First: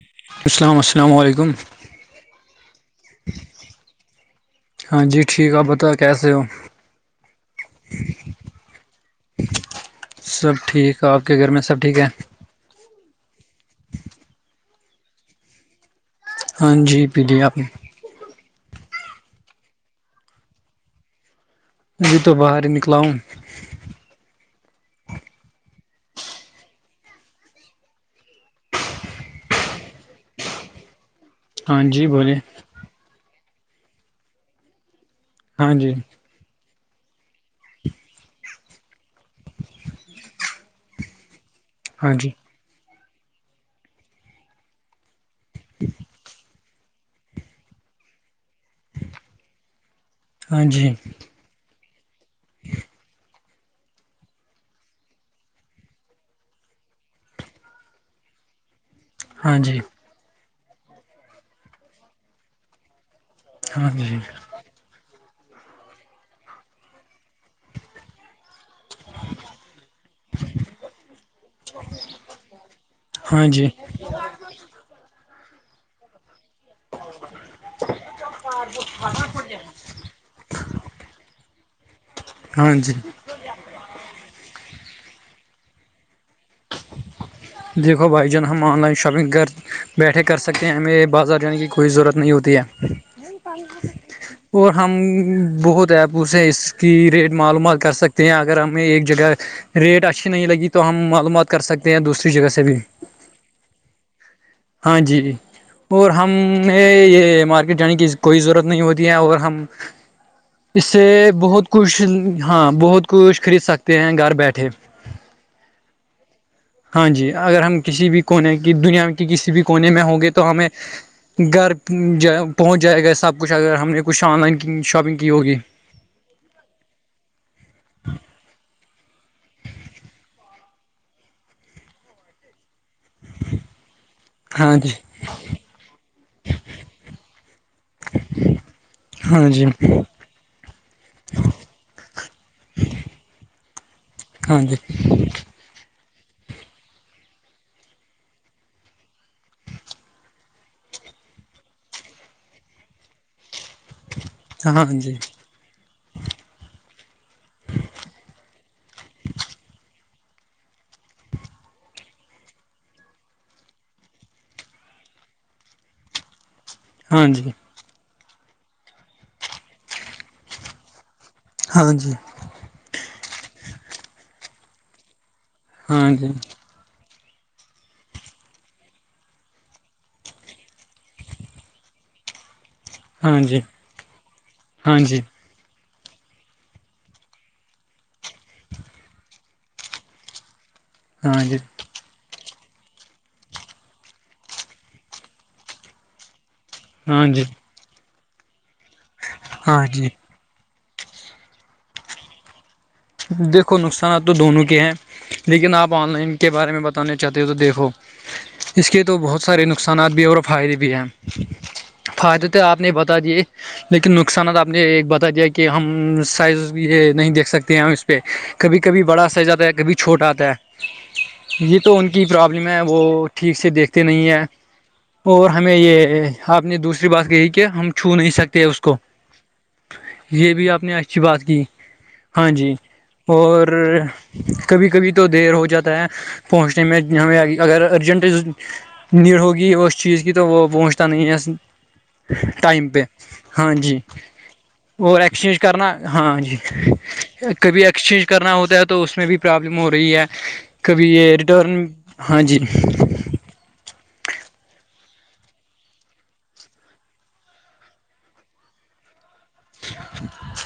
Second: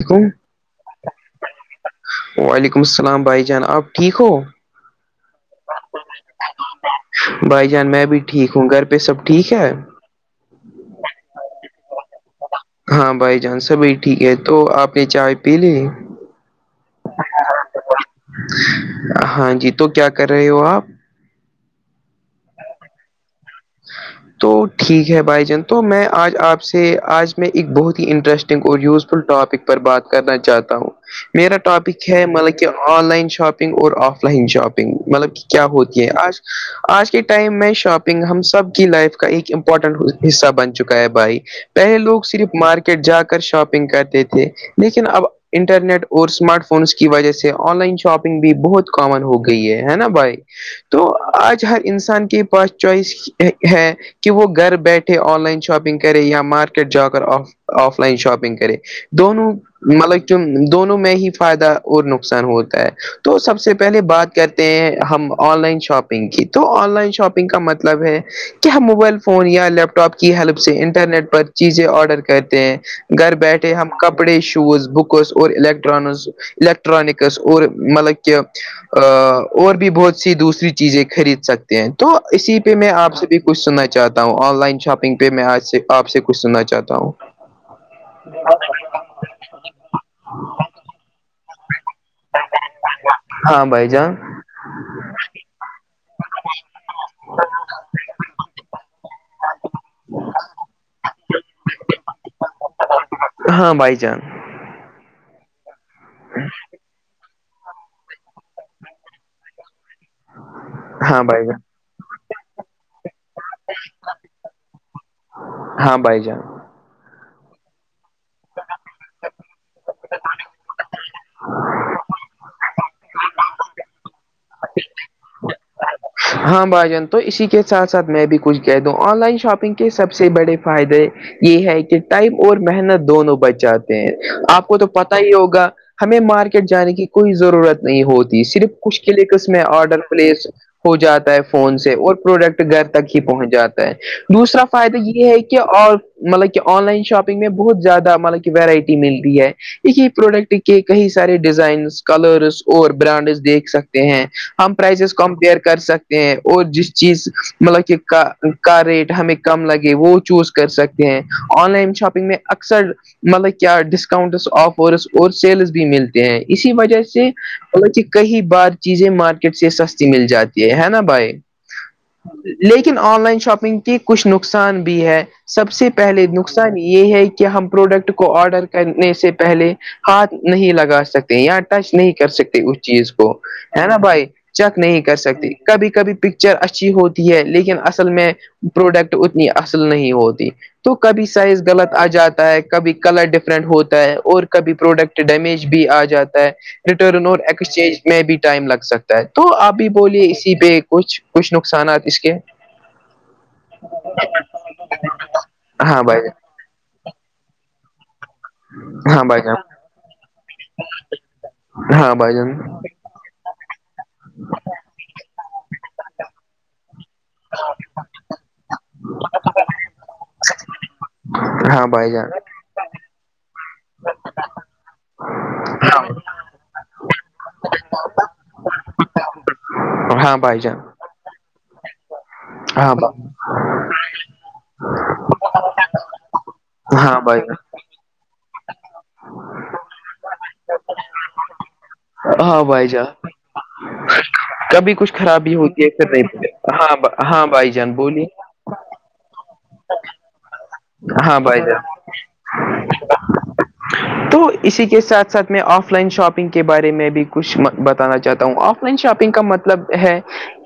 وعلیکم السلام السلام علیکم وعلیکم السلام بھائی جان آپ ٹھیک ہو ہاں جی ٹھیک آپ بتاؤ کیسے ہو بھائی جان میں بھی ٹھیک ہوں گھر پہ سب ٹھیک ہے سب ٹھیک آپ کے گھر میں سب ٹھیک ہے ہاں بائی جانس سبھی ٹھیک ہے تو آپ نے چائے پی لی ہاں جی پیلییا [unintelligible] ہاں جی تو کیا کر رہے ہو آپ اب تو باہر ہی نکلاؤں ہاں [inaudible] تو ٹھیک ہے بھائی جان تو میں آج آپ سے آج میں ایک بہت ہی انٹرسٹنگ اور یوزفل ٹاپک پر بات کرنا چاہتا ہوں میرا ہاں جی ٹاپک ہے بولیے مل آن لائن شاپنگ اور آف لائن شاپنگ مطلب کہ کیا ہاں جی ہوتی ہے آج آج کے ٹائم میں شاپنگ ہم کی لائف کا ایک امپورٹنٹ حصہ بن چکا ہے بھائی پہلے ہاں لوگ جی صرف مارکی جا کر شاپنگ کرتے تھے لیکن اب انٹرنیٹ اور اسمارٹ فون فون کی وجہ سے آن لائن شاپنگ بھی بہت کامن ہو گئی ہے نا بھائی ہاں جی تو آج ہر انسان کے پاس چوائس ہے کہ وہ گھر بیٹھے آن لائن شاپنگ کرے یا مارکیٹ جا کر offline offline shopping کرے دونوں ہاں جی مطلب کی دونوں میں ہی فائدہ اور نقصان ہوتا ہے تو سب سے ہاں پہلے جی بات کر ہم آن لائن شاپنگ کی تو آن لائن شاپنگ کا مطلب ہے کیا موبائل فون یا لیپ ٹاپ کی ہیلپ سے انٹرنیٹ پر چیزیں آرڈر کرتے ہیں گھر ہاں جی بیٹھے ہم کپڑے شوز بکس اور الیکٹرانس ایکٹرانکس اور مطلب کہہ اور بھی بہت سی دوسری چیزیں خرید سکتے ہیں تو اسی ہاں پہ میں جی آپ سے بھی کچھ سننا چاہتا ہوں آن لائن شاپنگ پہ میں آج سے آ سے کچھ سنا چاہتا ہوں دیکھو بھائی جان ہم آن لائن شاپنگ کر بیٹھے کر سکتے ہیں ہمیں بازار جانے کی کوئی ضرورت نہیں ہوتی ہے ہاں بھائی جان اور ہم بہت ایپوں سے اس کی ریٹ معلومات کر سکتے ہیں اگر ہمیں ایک جگہ ریٹ اچھی نہیں لگی تو ہم معلومات کر سکتے ہیں دوسری جگہ سے بھی ہاں بھائی جان ہاں جی اور ہمیں یہ مارکیٹ جانے کی کوئی ضرورت نہیں ہوتی ہے اور ہم اس ہاں سے بھائی جان بہت کچھ ہاں بہت کچھ خرید سکتے ہیں گھر بیٹھے ہاں بائی جان ہاں جی اگر ہم کسی بھی کونے کی دنیا کی کسی بھی کونے میں ہوں گے تو ہمیں گھر جائے پہنچ جائے گا سب کچھ اگر ہم نے کچھ آن لائن شاپنگ کی ہوگی ہاں بھائی جان تو اسی کے ساتھ ساتھ میں بھی کچھ کہہ دوں آن لائن شاپنگ کے سب سے بڑے فائدے یہ ہے کہ ٹائم اور محنت دونوں بچاتے ہیں آپ ہاں کو تو جی پتا ہی ہوگا ہمیں مارکیٹ جانے کی کوئی ضرورت نہیں ہوتی صرف کچش کے لے کے ہاں اس میں جی آرڈر پلیس ہو جاتا ہے فون سے اور پروڈکٹ گھر تک ہی پہنچ جاتا ہے ہاں دوسرا جی فائدہ یہ ہے کہ اور مطلب کہ آن لائن شاپنگ میں بہت زیادہ مطلب کہ ویرائٹی مل رہی ہے ایک یہ پروڈکٹ کے کئی سارے ڈیزائنس کلرس اور برانڈس دیکھ سکتے ہیں ہم ہاں پرائزز جی کمپیئر کر سکتے ہیں اور جس چیز مطلب کہ کا کا ریٹ ہمیں کم لگے وہ چوز کر سکتے ہیں آن لائن شاپنگ میں اکصر مطلب کیا ڈسکاؤنٹس آفرس اور سیلز بھی مل ہیں اسی وجہ ہاں سے جی کئی بار چیزیں مارکیٹ سے سستی مل جاتی یہ ہے نا بھائی ہاں جی لیکن آن لائن شاپنگ کے کچھ نقصان بھی ہے سب سے ہاں پہلے جی نقصان یہ ہے کہ ہم پروڈکٹ کو آڈر کرنے سے پہلے ہاتھ نہیں لگا سکتے یااں ٹچ نہیں کر سکتے چیز کو ہاں جی ہے نا بھائی چیک ہاں نہیں کر جی سکتے کبھی کبھی پکچر اچھی ہوتی ہے لیکن اصل میں پروڈکٹ اتنی اصل نہیں ہوتی تو کبھی ہاں سائز جی غلط آ جاتا ہے کبھی کلر ڈفرینٹ ہوتا ہے اور کبھی پروڈکٹ ڈیمیج بھی آ جاتا ہے ہاں ریٹرن اور جی ایکسچینج میں بھی ٹائم لگ سکتا ہے تو آپ ہاں بھی جی بولیے اس کسی پہ کچھ کچھ نقصانات اس کے دیکھو نقصانات تو دونوں کے ہیں لیکن آپ ہاں آن بھائی لائن جان کے بارے میں بتانے چاہتے ہو تو دیکھو اس کے تو ہاں بہت سارے نقصانات بھی اور فائدے بھی ہیں ہاں بائی فائدے جن آپ نے بتا دیے لیکن نقصانات آپ نے بتا دیا کہ ہم سائز بھی یہ نہیں دیکھ سکتے ہیں اس پہ کبھی کبھی بڑا سجاتا ہے کبھی چھوٹ آتا ہے یہ ہاں تو ان بھائی کی جان پرابلم فلم ہے وہ ٹھیک سے دیکھتے نہیں ہیں اور ہمیں ہاں بھائی جان یہ آپ نے دوسری بات کہی کہ ہم چھو نہیں سکتے ہیں اس کو ہاں یہ بھائی بھی جان آپ نے اچھی بات کی ہاں جی اور کبھی کبھی تو دیر ہو جاتا ہے پہنچنے میں ہاں ہمیں بھائی آ اگر ارجنٹ نیڈ ہوگی اس چیز کی تو وہ پہنچتا نہیں ہے ہاں بھائی ٹائم پہ جان ہاں جی کبھی کچھ اور خرابی ایککسچینج ہوتی ہے کرنا پھر ہاں نہیں جی ہاں ہاں بھائی کبھی جان بولیے ایکسچینج کرنا ہوتا ہے تو اس میں بھی پرابلم ہو رہی ہے کبھی یہ ہاں بھائی جان ریٹرن ہاں جی تو اسی کے ساتھ ساتھ میں آف لائن شاپنگ کے بارے میں بھی کچھ بتانا چاہتا ہوں آ شاپنگ کا مطلب ہے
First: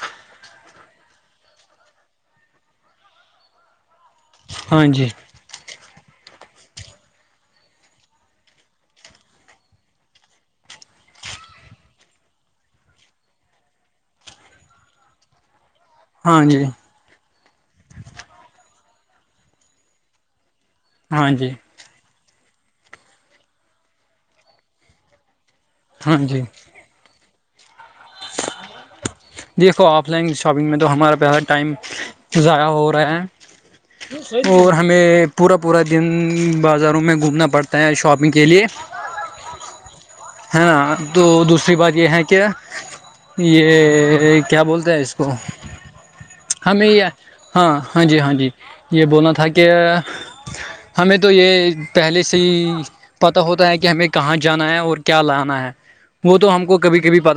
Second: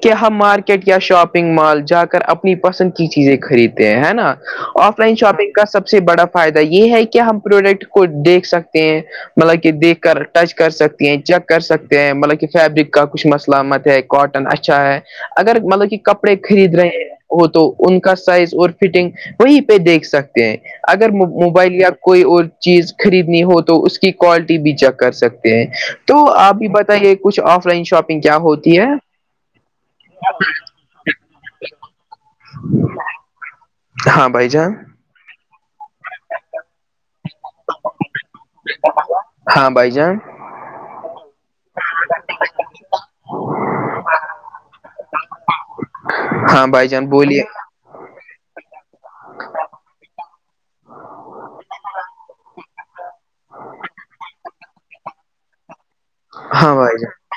کہ ہم مارکیٹ ٹ یا شاپنگ مال جا کر اپنی پسند کی چیزیں خریدتے ہیں ہے نا ہاں آف جی لائن شاپنگ کا سب سے بڑا فائدہ یہ ہے کہ ہم پروڈکٹ کو دیکھ سکتے ہیں مطلب کہ دیکھ کر ٹچ کر سکتی ہیں چیک کر سکتے ہیں مطلب کہ فیبرک کا کچھ مسل مت ہے کاٹن اچھا ہے اگر مطلب کہ کپڑے ہاں جی خرید رہے ہیں وہ تو ان کا سائز اور فٹنگ وہیں پہ دیکھ سکتے ہیں اگر ہاں جی موبائل یا کوئی اور چیز خریدنی ہو تو اس کی کوالٹی بھی چیک کر سکتے ہیں تو ہاں جی آپ بھی بتائیے کچھ آف لائن شاپنگ کیا ہوتی ہے دیکھو آف لائن شاپنگ میں تو ہمارا پیسا ٹائم ضائع ہو رہا ہاں بھائی ہیں جان اور ہمیں پورا پورا دن بازاروں میں گھومنا پڑتا ہے شاپنگ کے لیے ہاں بائی جان ہے تو دوسری بات یہ ہے کہ یہ کیا بولتے ہیں اس کو ہاں ہمیں بھائی یہ جان بولیے ہاں ہاں جی ہاں جی یہ بولنا تھا کہ ہمیں تو یہ پہلے سے ہی پتہ ہوتا ہے کہ ہمیں کہاں جانا ہے اور کیا لانا ہے وہ تو ہم ہاں کو کبھی کبھی پ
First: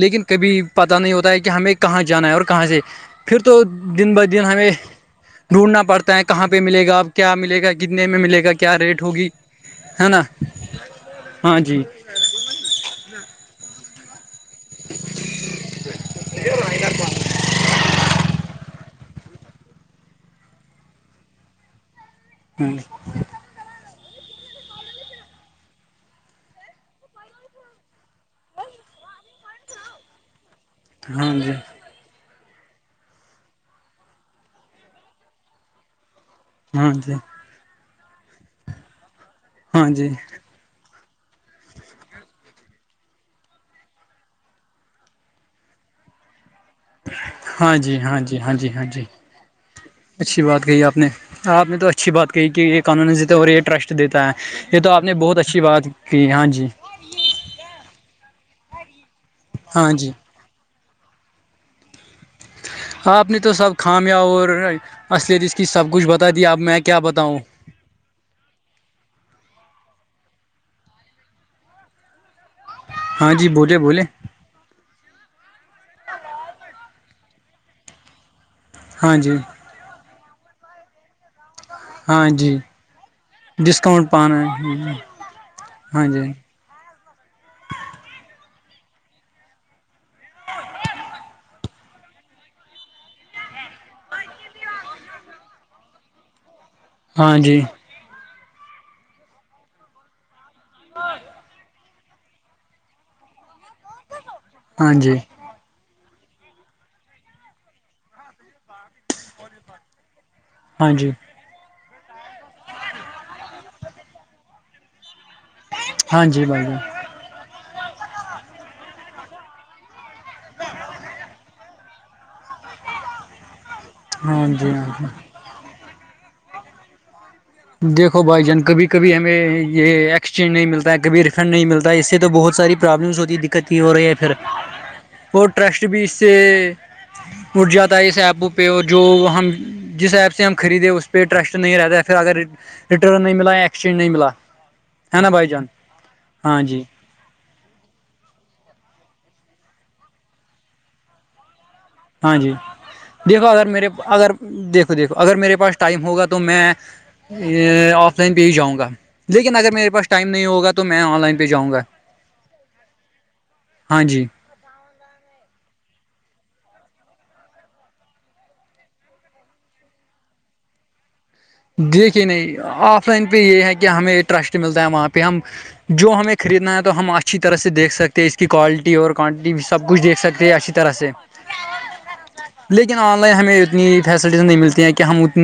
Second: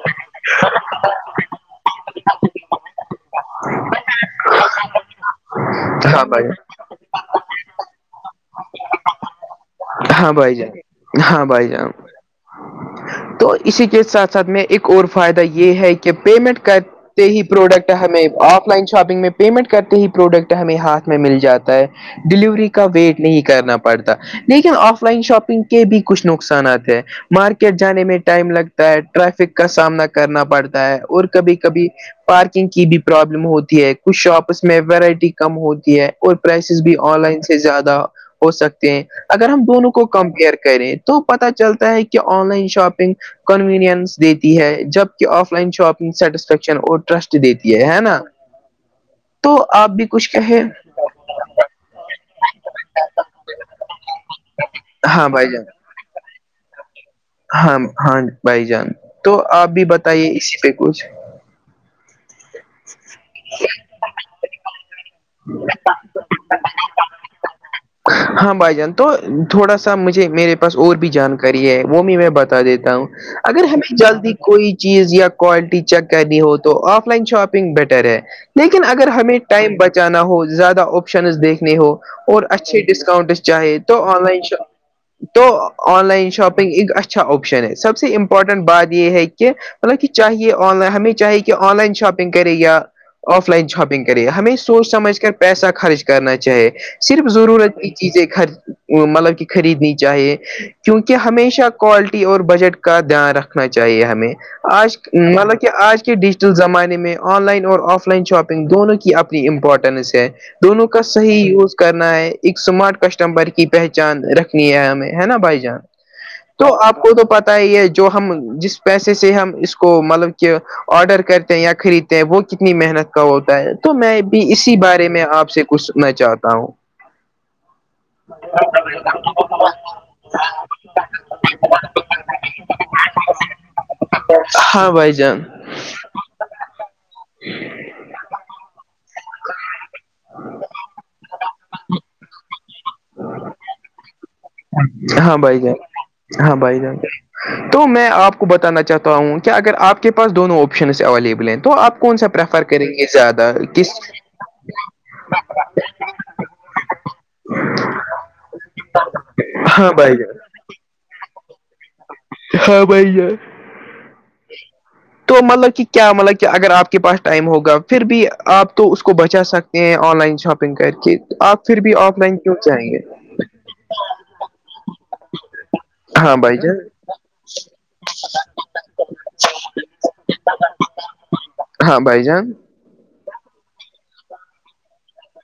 لیکن کبھی پتا نہیں ہوتا ہے کہ ہمیں کہاں جانا ہے اور کہاں سے پھر تو دن بہ دن ہمیں ڈھونڈنا بھائی پڑتا ہے ہاں کہاں بھائی پہ ملے گا اب کیا ملے گا کتنے میں ملے گا کیا ریٹ ہوگی ہے نا ہاں بھائی جان ہاں بھائی جی جان ہاں تو اسی کے ساتھ ساتھ میں ایک اور فائدہ یہ ہے کہ پیمنٹ کا ہی پروڈکٹ ہمیں آف لائن شاپنگ میں پیمنٹ کرتے ہی پروڈکٹ ہمیں ہاتھ میں مل جاتا ہے ڈیلیوری کا ویٹ نہیں کرنا پڑ پڑتا لیکن آف لائن شاپنگ کے بھی کچھ نقصانات ہیں مارکیٹ جانے میں ٹائم لگتا ہے ٹریفک کا سامنا کرنا پڑتا ہے اور ہاں کبھی کبھی پارکنگ کی بھی پرابلم ہوتی ہے کچھ شاپس میں وورائٹی کم ہوتی ہے اور پرائسیز ہاں بھی جی آن لائن سے زیادہ ہو سکتے ہیں اگر ہم ہاں دونوں جی ہاں کو جی کمپیئر کریں تو پتا چلتا ہے کہ آن لائن شاپنگ کنویننس دیتی ہے جب کہ آف لائن شاپنگ سیٹسفیکشن اور ٹرسٹ دیتی ہاں ہے ہے جی نا ہاں جی ہاں جی ہاں جی تو آپ بھی کچھ اچھی کہے بات کہی آپ نے آپ نے تو اچھی بات کہی کہ یہ قانونی دیتے اور یہ ٹرسٹ دیتا ہے یہ تو آپ نے ہاں بہت بھائی اچھی بات کہ ہاں جی ہاں ہاں بھائی جان تو آپ بھی ہاں جی بتائیے اسی پہ کچھ آپ نے تو سب خامیاب اور اصلت اس کی سب کچھ بتا دیا اب میں کیا بتاؤں ہاں بھائی جان تو تھوڑا سا مجھے میرے پاس اور بھی جانکاری ہے وہ بھی میں بتا دیتا ہوں ہاں جی اگر بولے ہمیں بولے جلدی کوئی چیز یا کوالٹی چیک کرنی ہو تو آف لائن شاپنگ بیٹر ہے لیکن اگر ہاں جی ہمیں ٹائم بچانا ہو زیادہ آپشنز دیکھ نہیں ہو ہاں اور جی اچھے ڈسکاؤنٹ چاہے تو ڈسکاؤنٹ آن لائن پانا شاپ ہے تو آن ہاں لائن جی شاپ ایک اچھا آپشن ہے سب سے امپورٹنٹ بات یہ ہے کہ مط کہ چاہے آن لائن ہمیں چاہے کہ آن لائن شاپنگ کرے یا آف لائن شاپنگ کرے ہمیں سوچ سمجھ کر پیسہ خرچ کرنا چاہیے صرف ہاں جی ضرورت کی چیزیں مطلب کہ خریدنی چاہیے کیونکہ ہمیشہ کوالٹی اور بجٹ کا دھیان رکھنا چاہیے ہمیں ہاں آج جی مطلب کہ آج کی ڈج زمانے میں آن لائن اور آف لائن شاپنگ دونوں کی اپنی امپورٹنس ہے دونوں ہاں کا جی صحی یوز کرنا ہے ایک سمارٹ کسٹمر کی پہچان رکھنی ہے ہمیں ہے نا بھائی جی ہاں جی بھائی تو جان آپ کو تو پتا ہے یہ جو ہم جس پیسے سے ہم اس کو مطلب کہ آڈر کرتے ہیں یا خریدتے ہیں وہ کتنی محنت کا ہوتا ہے تو میں ہاں بھی جی اسی ہاں جی بارے میں آپ سے کچھ سنا چاہتا ہوں دیکھو بھائی جان کبھی کبھی ہمیں یہ ایکسچینج نہیں ملتا ہے کبھی ریفنڈ نہیں ملتا ہے اس سے تو بہت ساری پرابلمس ہوتی ہے دقت کی ہو رہی ہے پھر ہاں بھائی جان اور ٹرسٹ بھی اس سے اٹھ جاتا ہے اس ایپو پہ اور جو تو ہم جس ایپ سے ہم خریدیں اس پہ ٹرسٹ نہیں رہتا پھر اگر ریٹرن نہیں ملا ایکسچینج نہیں ملا ہاں بھائی جان ہاں بائی جانتے تو میں آپ کو بتانا چاہتا ہوں کہ اگر آپ کے پاس دونوں آپشنس اویلیبل ہیں تو آپ کے کون سا ہاں جی پرریفر کریں گے دیکھو زیادہ اگر میرے کس اگر دیکھو دیکھو اگر میرے پاس ٹائم ہوگا تو میں آف لائن بھی ہی جاؤں گا لیکن اگر میرے ہاں پاس بھائی ٹائم جان ہوگا تو میں آن لائن پہاؤں گا ہاں بائی جوائے ہاں جی تو مطلب کہ کیا مطلب کہ اگر آپ کے پاس ٹائم ہوگا پھر بھی آپ تو اس کو بچا سک یہ آن لائن شاپنگ کر کے آپ پھر بھی آف دیکھیے لائن نہیں آف لائن پہ یہ ہے کہ ہمیں ٹرسٹ ملتا ہے وہاں پہ ہم جو کیوں؟ ہمیں ہاں بھائی خریدنا ہے تو ہم اچھی طرح سے دیکھ سکتے ہیں اس کی کوالٹی اور کوانٹیٹی بھی سب کچھ دیکھ سکتے ہیں اچھی طرح سے جان ہاں بھائی جان لیکن آن لائن ہمیں اتنی فیسلٹیز نہیں ملتی ہیں کہ ہم ات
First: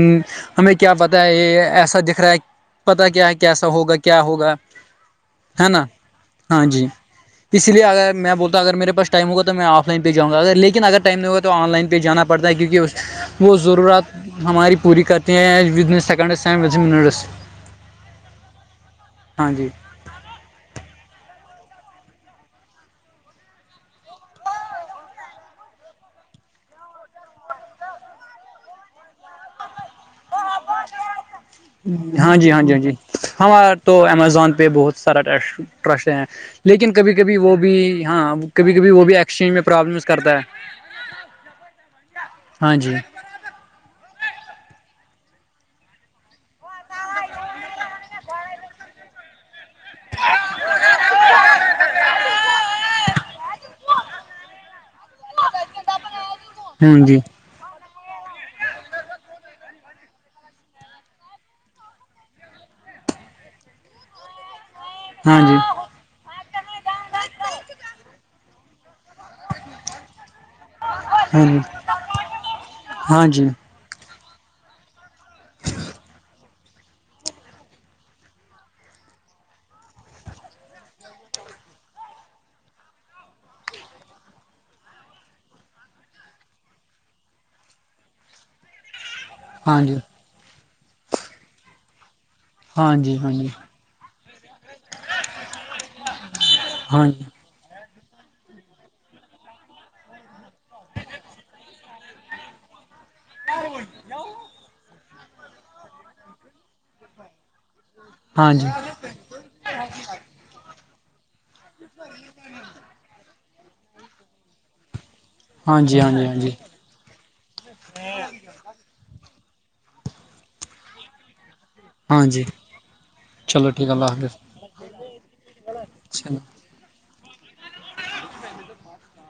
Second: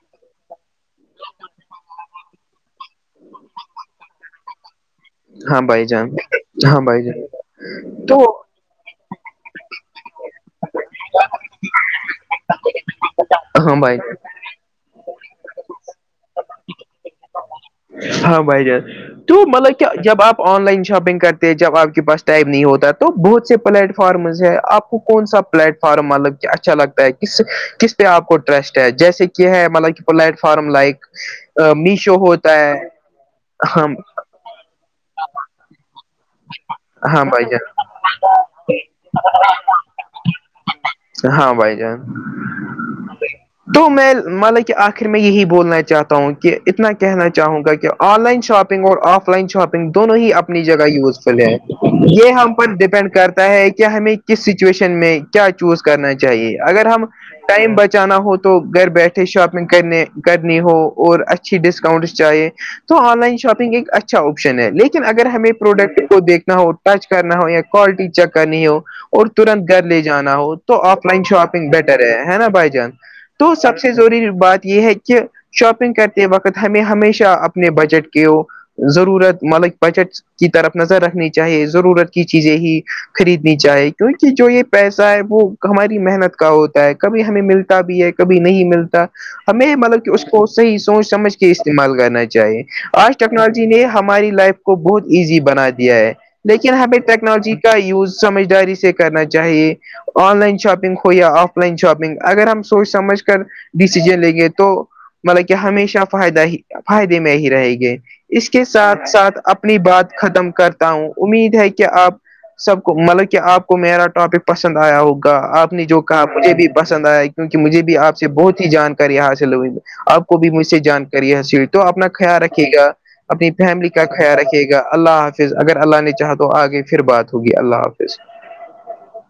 ہمیں کیا پتا ہے یہ ایسا دکھ رہا ہے پتا کیا ہے کیسا ہوگا کیا ہوگا ہاں ہے نا بھائی جان ہاں جی بھائی جان اس لیے اگر تو میں بول اگر میرے پسٹائم ہوا تو میں آف لائنہاؤںا لن اگر ٹائ نہیں ہوا تو آن لائن پہ جاناڑتا ہے کیونکہ اس وہ ہاں بھائی ضرورت ہماری پوری کرتی ہیں کرتے ہیں بزنس سیکنڈ ہاں بھایی جان تو مطلب کہ جب آپ آن لائن شاپنگ کرتے ہیں جب آپ کے پاس ٹائم نہیں ہوتا تو بہت سے پلیٹ فارمز ہے آپ کو کون سا پلیٹ فارم مطلب کہ اچھا لگتا ہے کس کس پہ آپ کو ٹرسٹ ہے جیسے کہ ہے مطلب پلٹ فارم لائک میشو ہو ہاں جی ہاں جی ہاں جی ہمارے تو امیزون پہ بہت سارا ٹ ٹرسٹ ہیں لیکن کبھی ہاں کبھی وہ بھی ہاں کبھی کبھی وہ بھی ایکسچینج میں پرابلمس کرتا ہے ہاں بھائی جان ہاں جی تو میں مطلا کہ آخر میں یہی بولنا چاہتا ہوں کہ اتنا کہنا چاہوں گا کہ آن لائن شاپنگ اور آف لائن شاپنگ دونوں ہی اپنی جگہ یوزفل ہے یہ ہم پر ڈپینڈ کرتا ہے کہ ہمیں کس سچویشن میں کیا چوز کرنا چاہیے اگر ہم ہوں جی ٹائم بچانا ہو تو گھر بیٹھے شاپنگ کرنے کرنی ہو اور اچھی ڈسکاؤنٹس چاہیے تو آن لائن شاپنگ ایک اچھا آپشن ہے لیکن اگر ہاں ہمیں جی پروڈکٹ دیکھنا ہو ٹچ کرنا ہو یا کوالٹی چیک کرنی ہو اور ترنت گھر لے جانا ہو تو آپ لائن ہاں جی شاپنگ بیٹر ہے ہے نا بھائی جان ہاں جی تو سب سے سے ضروری بات یہ ہے کہ شاپنگ کرتے وقت ہمیں ہمیشہ اپنے بجٹ کے ہو ضرورت ملک بجٹ کی طرف نظر رکھنی چاہیے ضرورت کی چیزیں ہی خریدنی چاہی کیونکہ جو یہ پیسہ ہے وہ ہماری محنت کا ہوتا ہے کبھی ہمیں ملتا بھی ہے کبھی نہیں ملتا ہمیں ہاں جی مطلب کہ اس کو صحیح سوچ سمجھ کے استعمال کرنا چاہیے ہاں چاہ آج جی ہاں جی ٹیکنالوجی نے ہماری لائف کو بہت ایزی بنایا دیا ہے لیکن ہمیں ہاں جی ٹیکنالوجی کا یوز سمجھداری سے کرنا چاہیے آن لائن شاپنگ ہو یا آف لائن شاپنگ اگر ہم سوچ سمجھ کے ڈیسیزن لیں گے تو مطلب کہ ہمیشہ فائدہ ہی فائدے میں ہی رہے گے اس ہاں کے جی ساتھ ساتھ اپنی بات ختم کرتا ہوں امید ہے کہ آپ سب کو مطلب کہ آپ میرا ٹاپک پسند آیا ہوگا آپ ہاں نے جو جی کہا ہاں جی ہاں جی مجھے بھی پسند آیا کیونکہ مجھے بھی آپ سے بہت ہی جانکاری حاصل ہوئی آپ کو بھی مجھ سے جانکاری حاصل تو اپنا ہاں خیال جی رکھھیے گا اپنی چلو فیملی ٹھیک ہے کا اللہ حافظ خیال رکھے گا اللہ حافظ اگر اللہ نے چاہا چلو تو آگے پھر بات ہوگی اللہ حافظ میں تو بہت [inaudible]